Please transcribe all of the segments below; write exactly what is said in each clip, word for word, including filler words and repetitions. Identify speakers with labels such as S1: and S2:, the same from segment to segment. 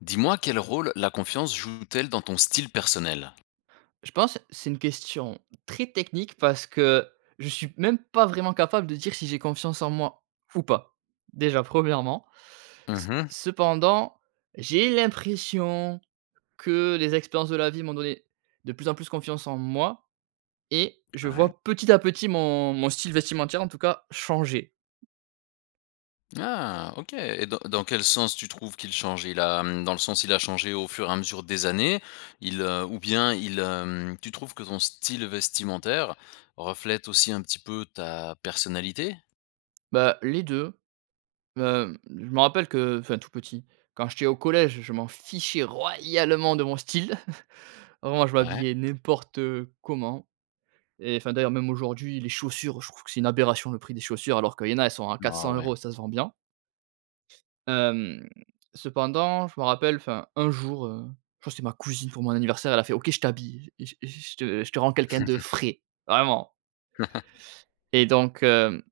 S1: Dis-moi, quel rôle la confiance joue-t-elle dans ton style personnel?
S2: Je pense, c'est une question très technique. Parce que, je suis même pas vraiment capable de dire, si j'ai confiance en moi ou pas. Déjà, premièrement. C
S1: Mmh mh.
S2: cependant j'ai l'impression que les expériences de la vie m'ont donné, de plus en plus, confiance en moi et je
S1: Ouais.
S2: vois, petit à petit, mon mon style vestimentaire, en tout cas, changer.
S1: Ah OK. Et dans dans quel sens tu trouves qu'il change? Il a, hem, dans le sens, il a changé au fur et à mesure des années? Il heu, ou bien il, hem, tu trouves que ton style vestimentaire reflète aussi un petit peu ta personnalité?
S2: Bah, les deux. Hem, je me rappelle que, heu, enfin tout petit, quand j'étais au collège, je m'en fichais royalement de mon style. Vraiment, je
S1: Ouais.
S2: m'habillais n'importe comment et enfin d'ailleurs même aujourd'hui, les chaussures, je trouve que c'est une aberration le prix des chaussures alors qu'il y en a elles sont à quatre
S1: Oh
S2: cents
S1: ouais.
S2: euros et ça se vend bien. Hem, cependant je me rappelle enfin un jour, heu, je crois c'est ma cousine pour mon anniversaire elle a fait: «OK je t'habille. Je je je te je te rends quelqu'un de frais, vraiment!» Et donc heu,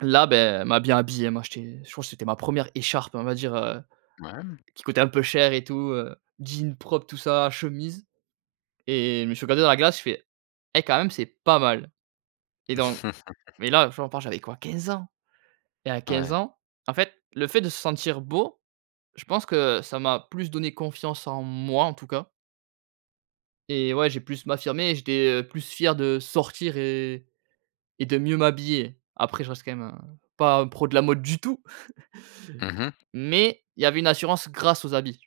S2: là ben, elle m'a bien habillé. Elle m'a acheté, je crois que c'était ma première écharpe. On va dire, heu,
S1: Ouais, hem
S2: qui coûtait un peu cher et tout. Heu, jean, propre tout ça, chemise et je me suis regardé dans la glace, j'ai fait: «Et quand même c'est pas mal!» Et donc mais là, j'en parle, j'avais quoi, quinze ans? Et à quinze
S1: Ouais.
S2: ans, en fait, le fait de se sentir beau, je pense que, heu, ça m'a plus donné confiance en moi, en tout cas et ouais, j'ai plus m'affirmer et j'étais, heu, plus fier de sortir, heu et et de mieux m'habiller. Après, je reste quand même, heu, pas un pro de la mode du tout!
S1: Mmh mh.
S2: Mais il y avait une assurance, grâce aux habits.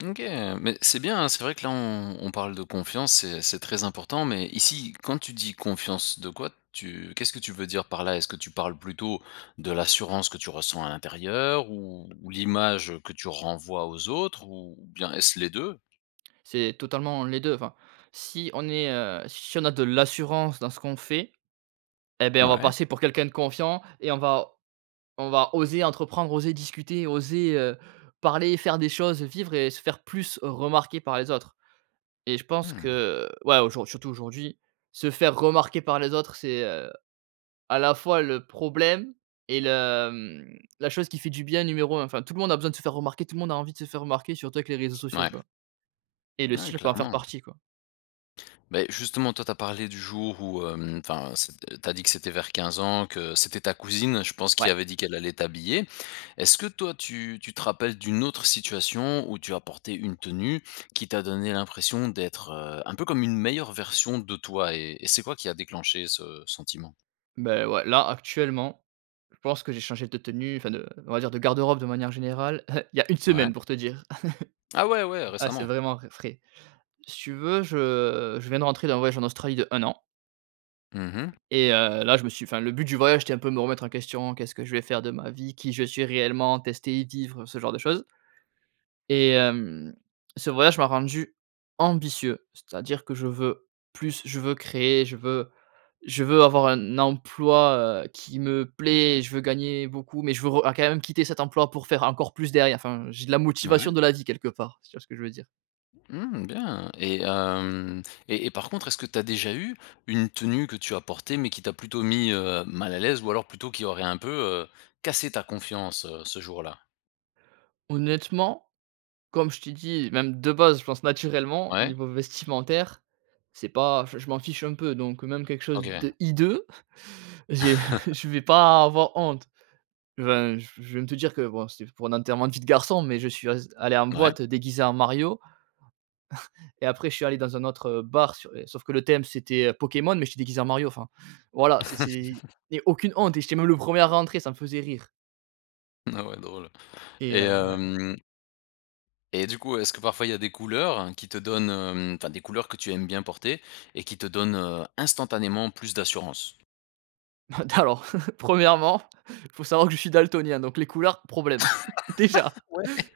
S1: OK, mais c'est bien, hein, c'est vrai que là on on parle de confiance, c'est c'est très important. Mais ici, quand tu dis confiance, de quoi tu qu'est-ce que tu veux dire par là? Est-ce que tu parles plutôt, de l'assurance que tu ressens à l'intérieur? Ou ou l'image que tu renvoies aux autres? Ou ou bien est-ce les deux?
S2: C'est totalement les deux. Enfin, si on est, heu, si on a de l'assurance dans ce qu'on fait et bah on va
S1: Mouais.
S2: passer pour quelqu'un de confiant et on va on va oser entreprendre, oser discuter, oser, heu, parler et faire des choses, heu, vivre et se faire plus remarquer par les autres et je pense
S1: Mmh.
S2: que, heu, ouais, aujour surtout aujourd'hui, se faire remarquer par les autres c'est, heu, à la fois le problème et le, hem, la chose qui fait du bien numéro un. Enfin, tout le monde a besoin de se faire remarquer. Tout le monde a envie de se faire remarquer, surtout avec les réseaux sociaux,
S1: Mouais.
S2: quoi et le
S1: Ouais,
S2: style peut en faire
S1: clairement.
S2: partie, quoi.
S1: Mais justement, toi, tu as parlé du jour où, hem, enfin c'est tu as dit que c'était vers quinze ans que c'était ta cousine, je pense qui
S2: Ouais.
S1: avait dit qu'elle allait t'habiller. Est-ce que toi tu tu te rappelles d'une autre situation où tu as porté une tenue qui t'a donné l'impression d'être, heu, un peu comme une meilleure version de toi? Et et c'est quoi qui a déclenché ce sentiment?
S2: Beh ouais. Là, actuellement, je pense que j'ai changé de tenue, enfin de, on va dire, de garde-robe, de manière générale il y a une
S1: Ouais.
S2: semaine pour te dire.
S1: Ah ouais, ouais!
S2: Ah, c'est
S1: Récemment.
S2: vraiment v frais. Si tu veux je je viens de rentrer d'un voyage en Australie de un an
S1: Mmh mh.
S2: et heu, là, je me suis enfin, le but du voyage c'étais un peu me remettre en question: «Qu'est-ce que je vais faire de ma vie? Qui je suis réellement?» tester y vivre, ce genre de choses et hem, ce voyage m'a rendu ambitieux. C'est à dire que, je veux plus. Je veux créer. Je veux je veux avoir un emploi, heu, qui me plaît. Je veux gagner beaucoup mais je veux re a quand même quitter cet emploi pour faire encore plus derrière. Enfin, j'ai de la
S1: Mouais.
S2: motivation de la vie quelque part. Si tu vois ce que je veux dire.
S1: Mmh, bien! Et hem et et par contre, est-ce que tu as déjà eu une tenue que tu as portée mais qui t'a plutôt mis, heu, mal à l'aise ou alors plutôt qui aurait un peu, heu, cassé ta confiance, heu, ce jour-là?
S2: Honnêtement? Comme je t'ai dit, même de base, je pense naturellement,
S1: Ouais.
S2: niveau vestimentaire, c'est pas je je m'en fiche un peu donc heu, même quelque chose
S1: OK.
S2: de hideux, j'ai je vais pas avoir honte. Je viens je viens te dire que, bon c'était pour un enterrement de vie de garçon, mais, je suis az allé en
S1: Mouais.
S2: boîte, heu, déguisé en Mario et après je suis allé dans un autre, heu, bar s é sauf que le thème c'était, heu, Pokémon mais j'étais déguisé en Mario, enfin voilà c'est c'est et aucune honte et j'étais même le premier à rentrer. Ça me faisait rire
S1: Ah ouais, drôle
S2: et
S1: et
S2: heu, ouais.
S1: hem et du coup, est-ce que parfois il y a des couleurs, qui te donnent, hem enfin, des couleurs que tu aimes bien porter et qui te donnent, heu, instantanément, plus d'assurance?
S2: Heu, d alors premièrement, faut savoir que je suis daltonien, donc les couleurs, problème, déjà!
S1: Ouais.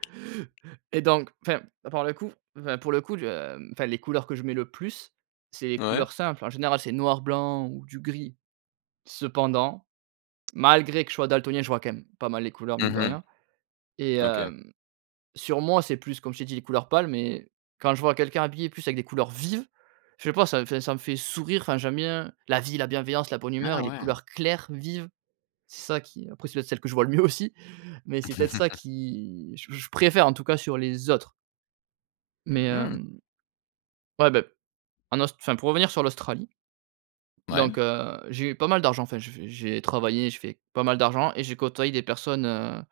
S2: Et donc enfin, à part le coup enfin, pour le coup, heu enfin les couleurs que je mets le plus c'est les
S1: Ouais.
S2: couleurs simples. En général c'est noir blanc ou du gris. Cependant, malgré que je sois daltonien, je vois quand même pas mal les couleurs mine
S1: Mmh
S2: de
S1: mh.
S2: rien et
S1: OK.
S2: hem, sur moi, c'est plus, comme je t'ai dit, les couleurs pâles mais quand je vois quelqu'un habillé plus avec des couleurs vives, je sais pas ça me fait ça me fait sourire. Enfin, j'aime bien la vie, la bienveillance, la bonne humeur
S1: Ah
S2: et les
S1: ouais?
S2: couleurs claires, vives, c'est ça qui, après c'est peut être celles que je vois le mieux aussi mais c'est peut-être ça qui je je préfère en tout cas sur les autres mais
S1: Mmh!
S2: hem, ouais beh, en Aus enfin pour revenir sur l'Australie
S1: Mouais.
S2: donc heu, j'ai eu pas mal d'argent enfin, j'ai fait j'ai travaillé, j'ai fait pas mal d'argent et j'ai côtoyé des personnes, heu,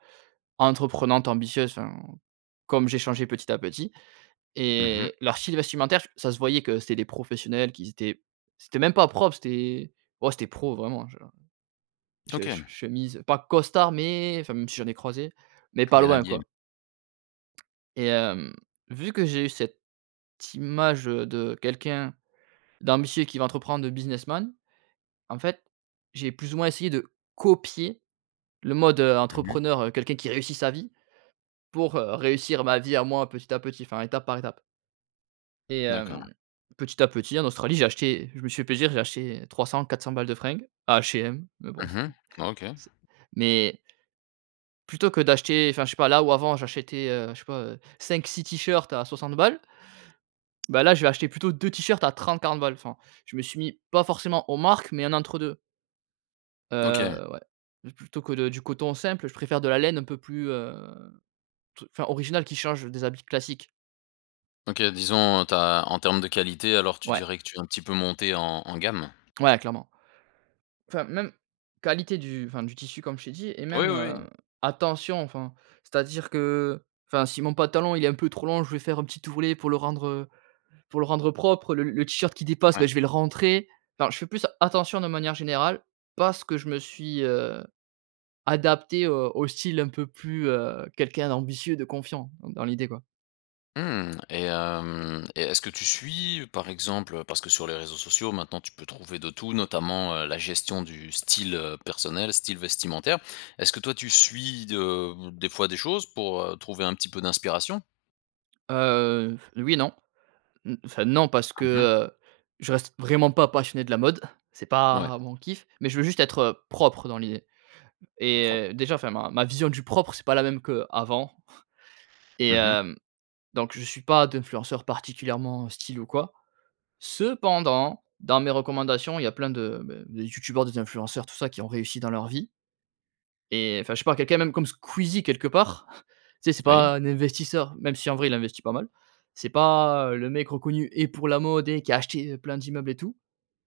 S2: entreprenantes ambitieuses enfin, comme j'ai changé petit à petit
S1: Mmh mh.
S2: et leur style vestimentaire f ça se voyait que c'était des professionnels qui étaient, c'était même pas propre, c'était ouais, c'était pro vraiment, genre, heu, je che
S1: OK.
S2: chemise, pas costard mais, enfin même si j'en ai croisé, mais pas
S1: Bien
S2: loin,
S1: habillé.
S2: quoi et hem, vu que j'ai eu cette image de, quelqu'un d'ambitieux, qui veut entreprendre, de businessman. En fait, j'ai plus ou moins essayé de copier le mode, heu,
S1: Mmh mh.
S2: entrepreneur, heu, quelqu'un qui réussit sa vie. Pour réussir ma vie à moi, petit à petit, enfin étape par étape et hem,
S1: D'accord.
S2: petit à petit en Australie j'ai acheté, je me suis fait plaisir, j'ai acheté trois cents, quatre cents balles de fringues, à H&M. Mais bon c
S1: Mmh mh. OK.
S2: c mais plutôt que d'acheter enfin je sais pas, là où, avant, j'achetais je sais pas, heu, cinq-six t-shirts à soixante balles. Ben là, je vais acheter plutôt deux t-shirts à trente-quarante balles enfin. Je me suis mis, pas forcément aux marques, mais un entre-deux.
S1: OK.
S2: Heu, ouais. Plutôt que de du coton simple, je préfère de la laine un peu plus, heu, t enfin, originale qui change des habits classiques.
S1: OK. Disons, tu as en termes de qualité alors tu
S2: Ouais.
S1: dirais que tu es un petit peu monté en en gamme?
S2: Ouais, clairement. Enfin, même qualité du enfin, du tissu comme je t'ai dit et
S1: Oui,
S2: même,
S1: oui,
S2: heu,
S1: oui.
S2: attention. Enfin, c'est à dire que, heu, enfin si mon pantalon il est un peu trop long je vais faire un petit ourlet pour le rendre, heu, pour le rendre propre, le le t-shirt qui dépasse
S1: Ouais.
S2: ben, je vais le rentrer. Enfin, je fais plus attention de manière générale parce que je me suis, heu, adapté au style un peu plus, heu, quelqu'un d'ambitieux de confiant, dans l'idée, quoi.
S1: Mmh et hem et est-ce que tu suis, par exemple, heu, parce que sur les réseaux sociaux maintenant tu peux trouver de tout notamment, heu, la gestion du style, heu, personnel, style vestimentaire. Est-ce que toi tu suis de, heu, des fois des choses pour, heu, trouver un petit peu d'inspiration?
S2: Heu, oui et non. N enfin non, parce que,
S1: Mmh mh.
S2: heu, je reste vraiment pas passionné de la mode, c'est
S1: Mouais.
S2: pas mon kiff, mais je veux juste être, heu, propre dans l'idée
S1: Propre.
S2: et déjà enfin, ma ma vision du propre c'est pas la même qu'avant. Et
S1: Mmh mh.
S2: hem, donc je suis pas d'influenceurs particulièrement style ou quoi. Cependant, dans mes recommandations, il y a plein de, beh, de youtubeurs, des influenceurs tout ça, qui ont réussi dans leur vie et enfin, je sais pas, quelqu'un même comme Squeezie, quelque part. Tu sais, c'est
S1: Oui.
S2: pas un investisseur, même si en vrai il investit pas mal. C'est pas, heu, le mec reconnu et pour la mode et qui a acheté plein d'immeubles et tout,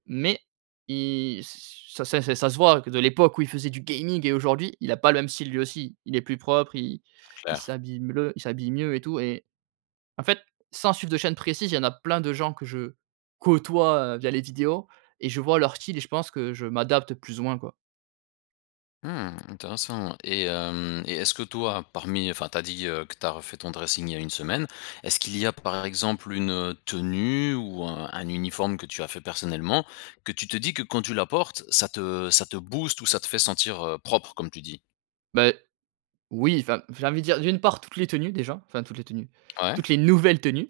S2: mais il ç ça ça c'est ça se voit que de l'époque où il faisait du gaming et aujourd'hui, il a pas le même style, lui aussi. Il est plus propre, il il
S1: Clair.
S2: s'habille mleu il s'habille mieux et tout et en fait, sans suivre de chaîne précise, il y en a plein de gens que je côtoie, heu, via les vidéos et je vois leur style et je pense que je m'adapte plus ou moins, quoi.
S1: Mmh, intéressant et mmh et est-ce que toi, parmi enfin, tu as dit que tu as refait ton dressing il y a une semaine, est-ce qu'il y a par exemple, une tenue ou un un uniforme que tu as fait personnellement que tu te dis que quand tu la portes, ça te ça te booste ou ça te fait sentir, heu, propre, comme tu dis?
S2: Beh, oui, enfin, j'ai envie de dire, d'une part toutes les tenues, déjà, enfin, toutes les tenues,
S1: Ouais.
S2: toutes les nouvelles tenues.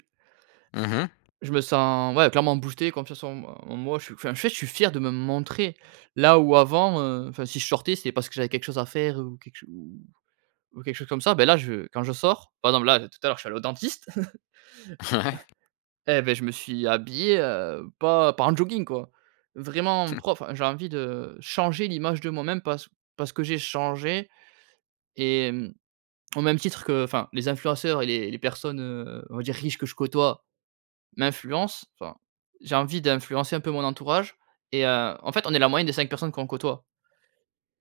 S1: Mmh mh.
S2: Je me sens, ouais, clairement boosté, confiance en moi en moi, je suis enfin, en fait, je suis fier de me montrer, là, où avant, heu, enfin, si je sortais c'est parce que j'avais quelque chose à faire ou quelque ch ou quelque chose comme ça. Beh là, je quand je sors, par exemple là, tout à l'heure, je suis allé au dentiste,
S1: Ouais.
S2: eh beh, je me suis habillé, heu, pas pas en jogging, quoi. Vraiment propre, enfin, j'ai envie de changer l'image de moi-même parce parce que j'ai changé et mmh, au même titre que, enfin, les influenceurs et les les personnes, heu, on va dire riche que je côtoie, m'influencent, enfin, j'ai envie d'influencer un peu mon entourage et heu, en fait, on est la moyenne des cinq personnes qu'on côtoie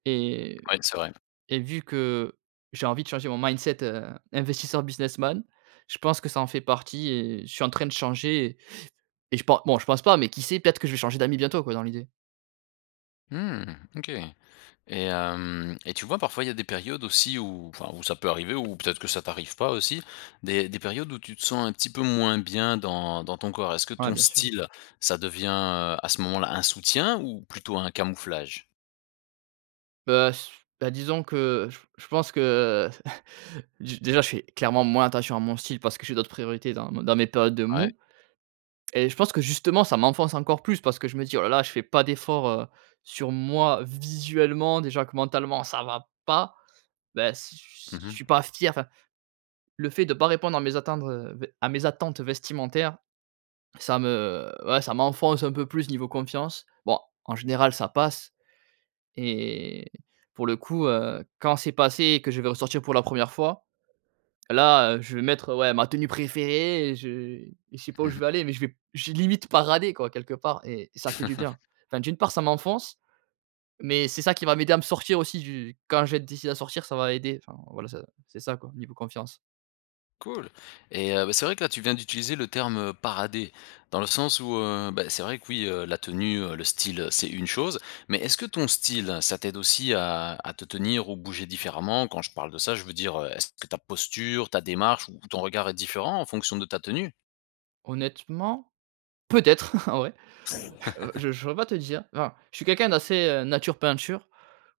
S2: et
S1: Ouais, c'est vrai.
S2: et vu que j'ai envie de changer mon mindset, heu, investisseur businessman, je pense que ça en fait partie et je suis en train de changer et je pense bon, je pense pas mais qui sait, peut-être que je vais changer d'amis bientôt quoi, dans l'idée.
S1: Mmh, OK et mmh et tu vois, parfois, il y a des périodes aussi où enfin où ça peut arriver ou peut-être que ça t'arrive pas aussi, des des périodes où tu te sens un petit peu moins bien dans dans ton corps, est-ce que
S2: Ouais
S1: ton
S2: bien sûr.
S1: style ça devient, heu, à ce moment-là, un soutien ou plutôt un camouflage?
S2: Bah, s bah, disons que j je pense que d déjà je fais clairement moins attention à mon style parce que j'ai d'autres priorités dans mes dans mes périodes de
S1: Ouais.
S2: mou et je pense que justement, ça m'enfonce encore plus parce que je me dis: «Oh là là, je fais pas d'efforts, heu, sur moi visuellement déjà que mentalement, ça va pas». Beh s
S1: Mmh
S2: je
S1: mh.
S2: suis pas fier, enfin, le fait de pas répondre à mes attentes, heu, beh, à mes attentes vestimentaires, ça me ouais, ça m'enfonce un peu plus niveau confiance. Bon en général ça passe et pour le coup, heu, quand c'est passé et que je vais ressortir pour la première fois, là, heu, je vais mettre, ouais, ma tenue préférée et je et je sais pas
S1: Mmh
S2: où je
S1: mh.
S2: vais aller mais je vais j'ai limite paradé quoi, quelque part et ça fait du bien. Enfin, d'une part ça m'enfonce mais c'est ça qui va m'aider à me sortir aussi du quand je vais être décidé à sortir, ça va aider, enfin, voilà ça c'est ça quoi, niveau confiance.
S1: Cool et heu, beh, c'est vrai que là tu viens d'utiliser le terme, heu, parader, dans le sens où heu, bah, c'est vrai que oui, heu, la tenue, heu, le style, heu, c'est une chose, mais est-ce que ton style, ça t'aide aussi à à te tenir ou bouger différemment, quand je parle de ça, je veux dire, heu, est-ce que ta posture, ta démarche ou ton regard est différent en fonction de ta tenue?
S2: Honnêtement, peut-être, en vrai. Je je saurais pas te dire, enfin, je suis quelqu'un d'assez, heu, nature peinture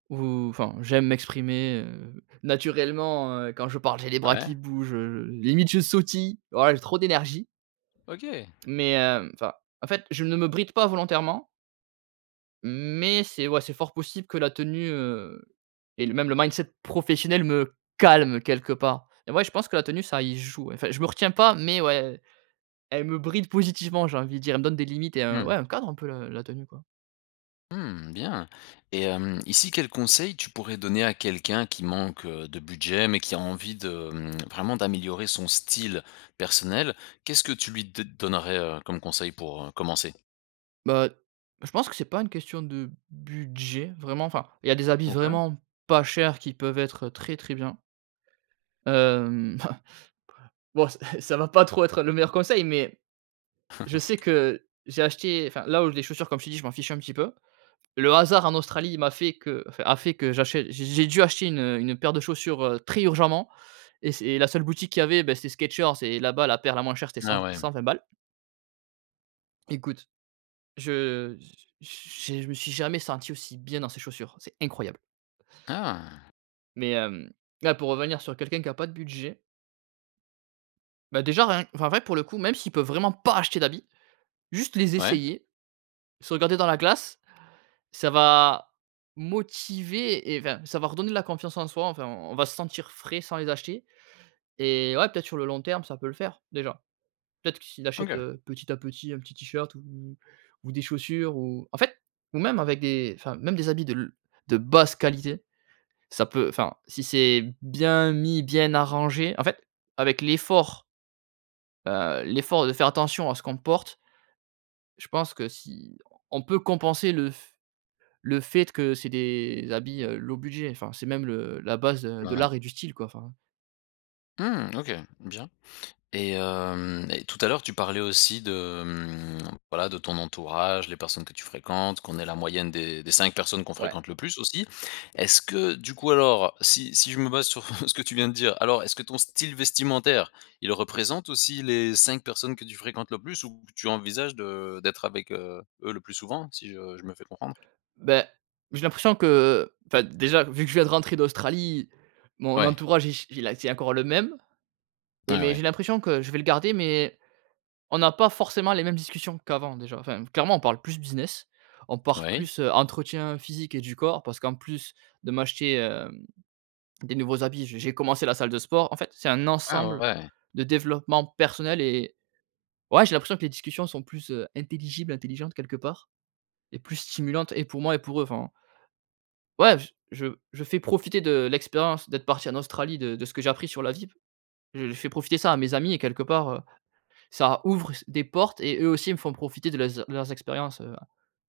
S2: ou enfin, j'aime m'exprimer, heu, naturellement, heu, quand je parle, j'ai les bras qui
S1: Ouais.
S2: bougent, heu, limite je sautille. Ouais j'ai trop d'énergie!
S1: OK.
S2: Mais, heu, enfin, en fait, je ne me bride pas volontairement mais, c'est ouais, c'est fort possible que la tenue, heu, et le même le mindset professionnel me calme quelque part et ouais, je pense que la tenue ça y joue, enfin, je me retiens pas mais ouais, elle me bride positivement, j'ai envie de dire, elle me donne des limites et un
S1: Mmh.
S2: ouais, un cadre, un peu la la tenue, quoi.
S1: Mmh bien! Et mmh, ici quels conseils tu pourrais donner à quelqu'un qui manque, heu, de budget mais qui a envie de, mmh, vraiment d'améliorer son style personnel, qu'est-ce que tu lui d donnerais, heu, comme conseil pour, heu, commencer?
S2: Bah, je pense que c'est pas une question de budget. Vraiment, enfin, il y a des habits
S1: OK.
S2: vraiment pas cher qui peuvent être, heu, très, très bien. Hem, bon, ça va pas trop être le meilleur conseil mais je sais que j'ai acheté, enfin, là où les chaussures, comme je t'ai dit, je m'en fiche un petit peu. Le hasard en Australie il m'a fait que enfin, a fait que j'achète j'ai j'ai dû acheter une, heu, une paire de chaussures, très urgemment et c'est la seule boutique qu'il y avait, bah, c'était Skechers et là-bas, la paire la moins chère c'était
S1: Ah ouais.
S2: cent-cent-vingt balles. Écoute, je j j j'ai je me suis jamais senti aussi bien dans ces chaussures, c'est incroyable!
S1: Ah.
S2: Mais hem, là pour revenir sur quelqu'un qui a pas de budget bah, déjà rien enfin, en vrai pour le coup, même s'il peut vraiment pas acheter d'habits, juste les
S1: Ouais.
S2: essayer, se regarder dans la glace, ça va motiver et enfin, ça va redonner la confiance en soi, enfin, on va se sentir frais sans les acheter et ouais peut-être sur le long terme, ça peut le faire, déjà. Peut-être, que s'il achète
S1: OK.
S2: petit à petit, un petit t-shirt ou ou des chaussures ou en fait, ou même avec des, enfin, même des habits de l de basse qualité, ça peut, enfin, si c'est bien mis, bien arrangé, en fait, avec l'effort heu, l'effort de faire attention à ce qu'on porte je pense que si on peut compenser le f le fait que c'est des habits low budget, enfin, c'est même le la base
S1: Ouais
S2: de
S1: ouais.
S2: l'art et du style, quoi, enfin
S1: Mmh. OK. Bien. Et mmh, et tout à l'heure tu parlais aussi de, mmh, voilà, de ton entourage, les personnes que tu fréquentes, qu'on est la moyenne des des cinq personnes que l'on
S2: Ouais.
S1: fréquente le plus aussi. Est-ce que, du coup alors, si si je me base sur ce que tu viens de dire, alors, est-ce que ton style vestimentaire, il représente aussi les cinq personnes que tu fréquentes le plus ou que tu envisages de d'être avec, heu, eux, le plus souvent, si je je me fais comprendre?
S2: Beh, j'ai l'impression que, enfin, déjà, vu que je viens de rentrer d'Australie, mon
S1: Ouais.
S2: entourage il ch il a c'est encore le même. Et
S1: Ah
S2: mais
S1: ouais.
S2: j'ai l'impression que je vais le garder mais on n'a pas forcément les mêmes discussions qu'avant, déjà, enfin, clairement on parle plus business, on parle
S1: Oui.
S2: plus entretien physique et du corps, parce qu'en plus de m'acheter, hem, des nouveaux habits, je j'ai commencé la salle de sport. En fait, c'est un
S1: Ah ouais,
S2: ensemble
S1: ouais.
S2: de développement personnel et et ouais, j'ai l'impression que les discussions sont plus intelligibles, intelligentes, quelque part et plus stimulantes et pour moi et pour eux, enfin ouais! J je je fais profiter de l'expérience d'être parti en Australie de de ce que j'ai appris sur la vie. Je fais profiter ça à mes amis et quelque part, heu, ça ouvre s des portes et eux aussi, ils me font profiter de les eur leurs expériences, heu,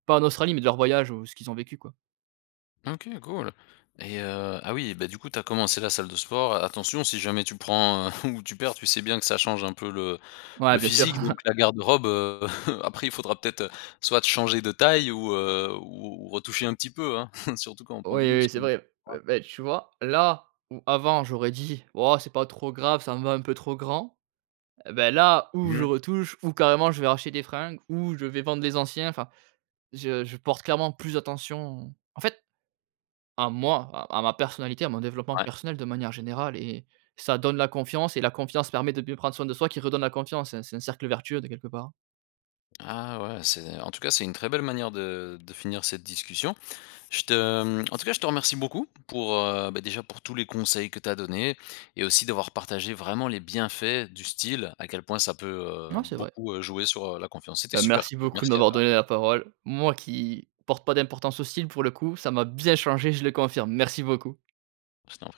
S2: pas en Australie mais de leurs voyages ou ce qu'ils ont vécu, quoi.
S1: OK, cool. Et heu, ah oui, beh, du coup, tu as commencé la salle de sport, attention si jamais tu prends ou tu perds tu sais bien que ça change un peu le
S2: Ouais
S1: le
S2: bien sûr.
S1: physique donc la garde-robe, heu, après il faudra peut-être, heu, soit de changer de taille ou heu, ou ou retoucher un petit peu, hein, surtout quand on prend
S2: Oui
S1: du
S2: oui, c'est
S1: muscle.
S2: vrai. B
S1: [unintelligible]
S2: beh, tu vois, là, où avant, j'aurais dit: «Oh, c'est pas trop grave, ça me va un peu trop grand», eh beh, là, ou je
S1: Bien.
S2: retouche ou carrément je vais racheter des fringues ou je vais vendre les anciens, enfin, je je porte clairement plus attention en fait, à moi, à à ma personnalité, à mon développement
S1: Ouais.
S2: personnel de manière générale et ça donne la confiance et la confiance permet de bien prendre soin de soi qui redonne la confiance, c'est c'est un cercle vertueux, de quelque part.
S1: Ah ouais, c'est en tout cas, c'est une très belle manière de de finir cette discussion. Je te en tout cas, je te remercie beaucoup, pour, heu, beh déjà, pour tous les conseils que tu as donné et aussi d'avoir partagé vraiment les bienfaits du style, à quel point ça peut, heu,
S2: Non c'est vrai.
S1: beaucoup, heu, jouer sur, heu, la confiance. C'était
S2: Bah,
S1: super
S2: merci
S1: cool,
S2: beaucoup de
S1: merci à
S2: m'avoir
S1: toi.
S2: donné la parole, moi, qui porte pas d'importance au style pour le coup, ça m'a bien changé, je le confirme. Merci beaucoup.
S1: Je t'en prie.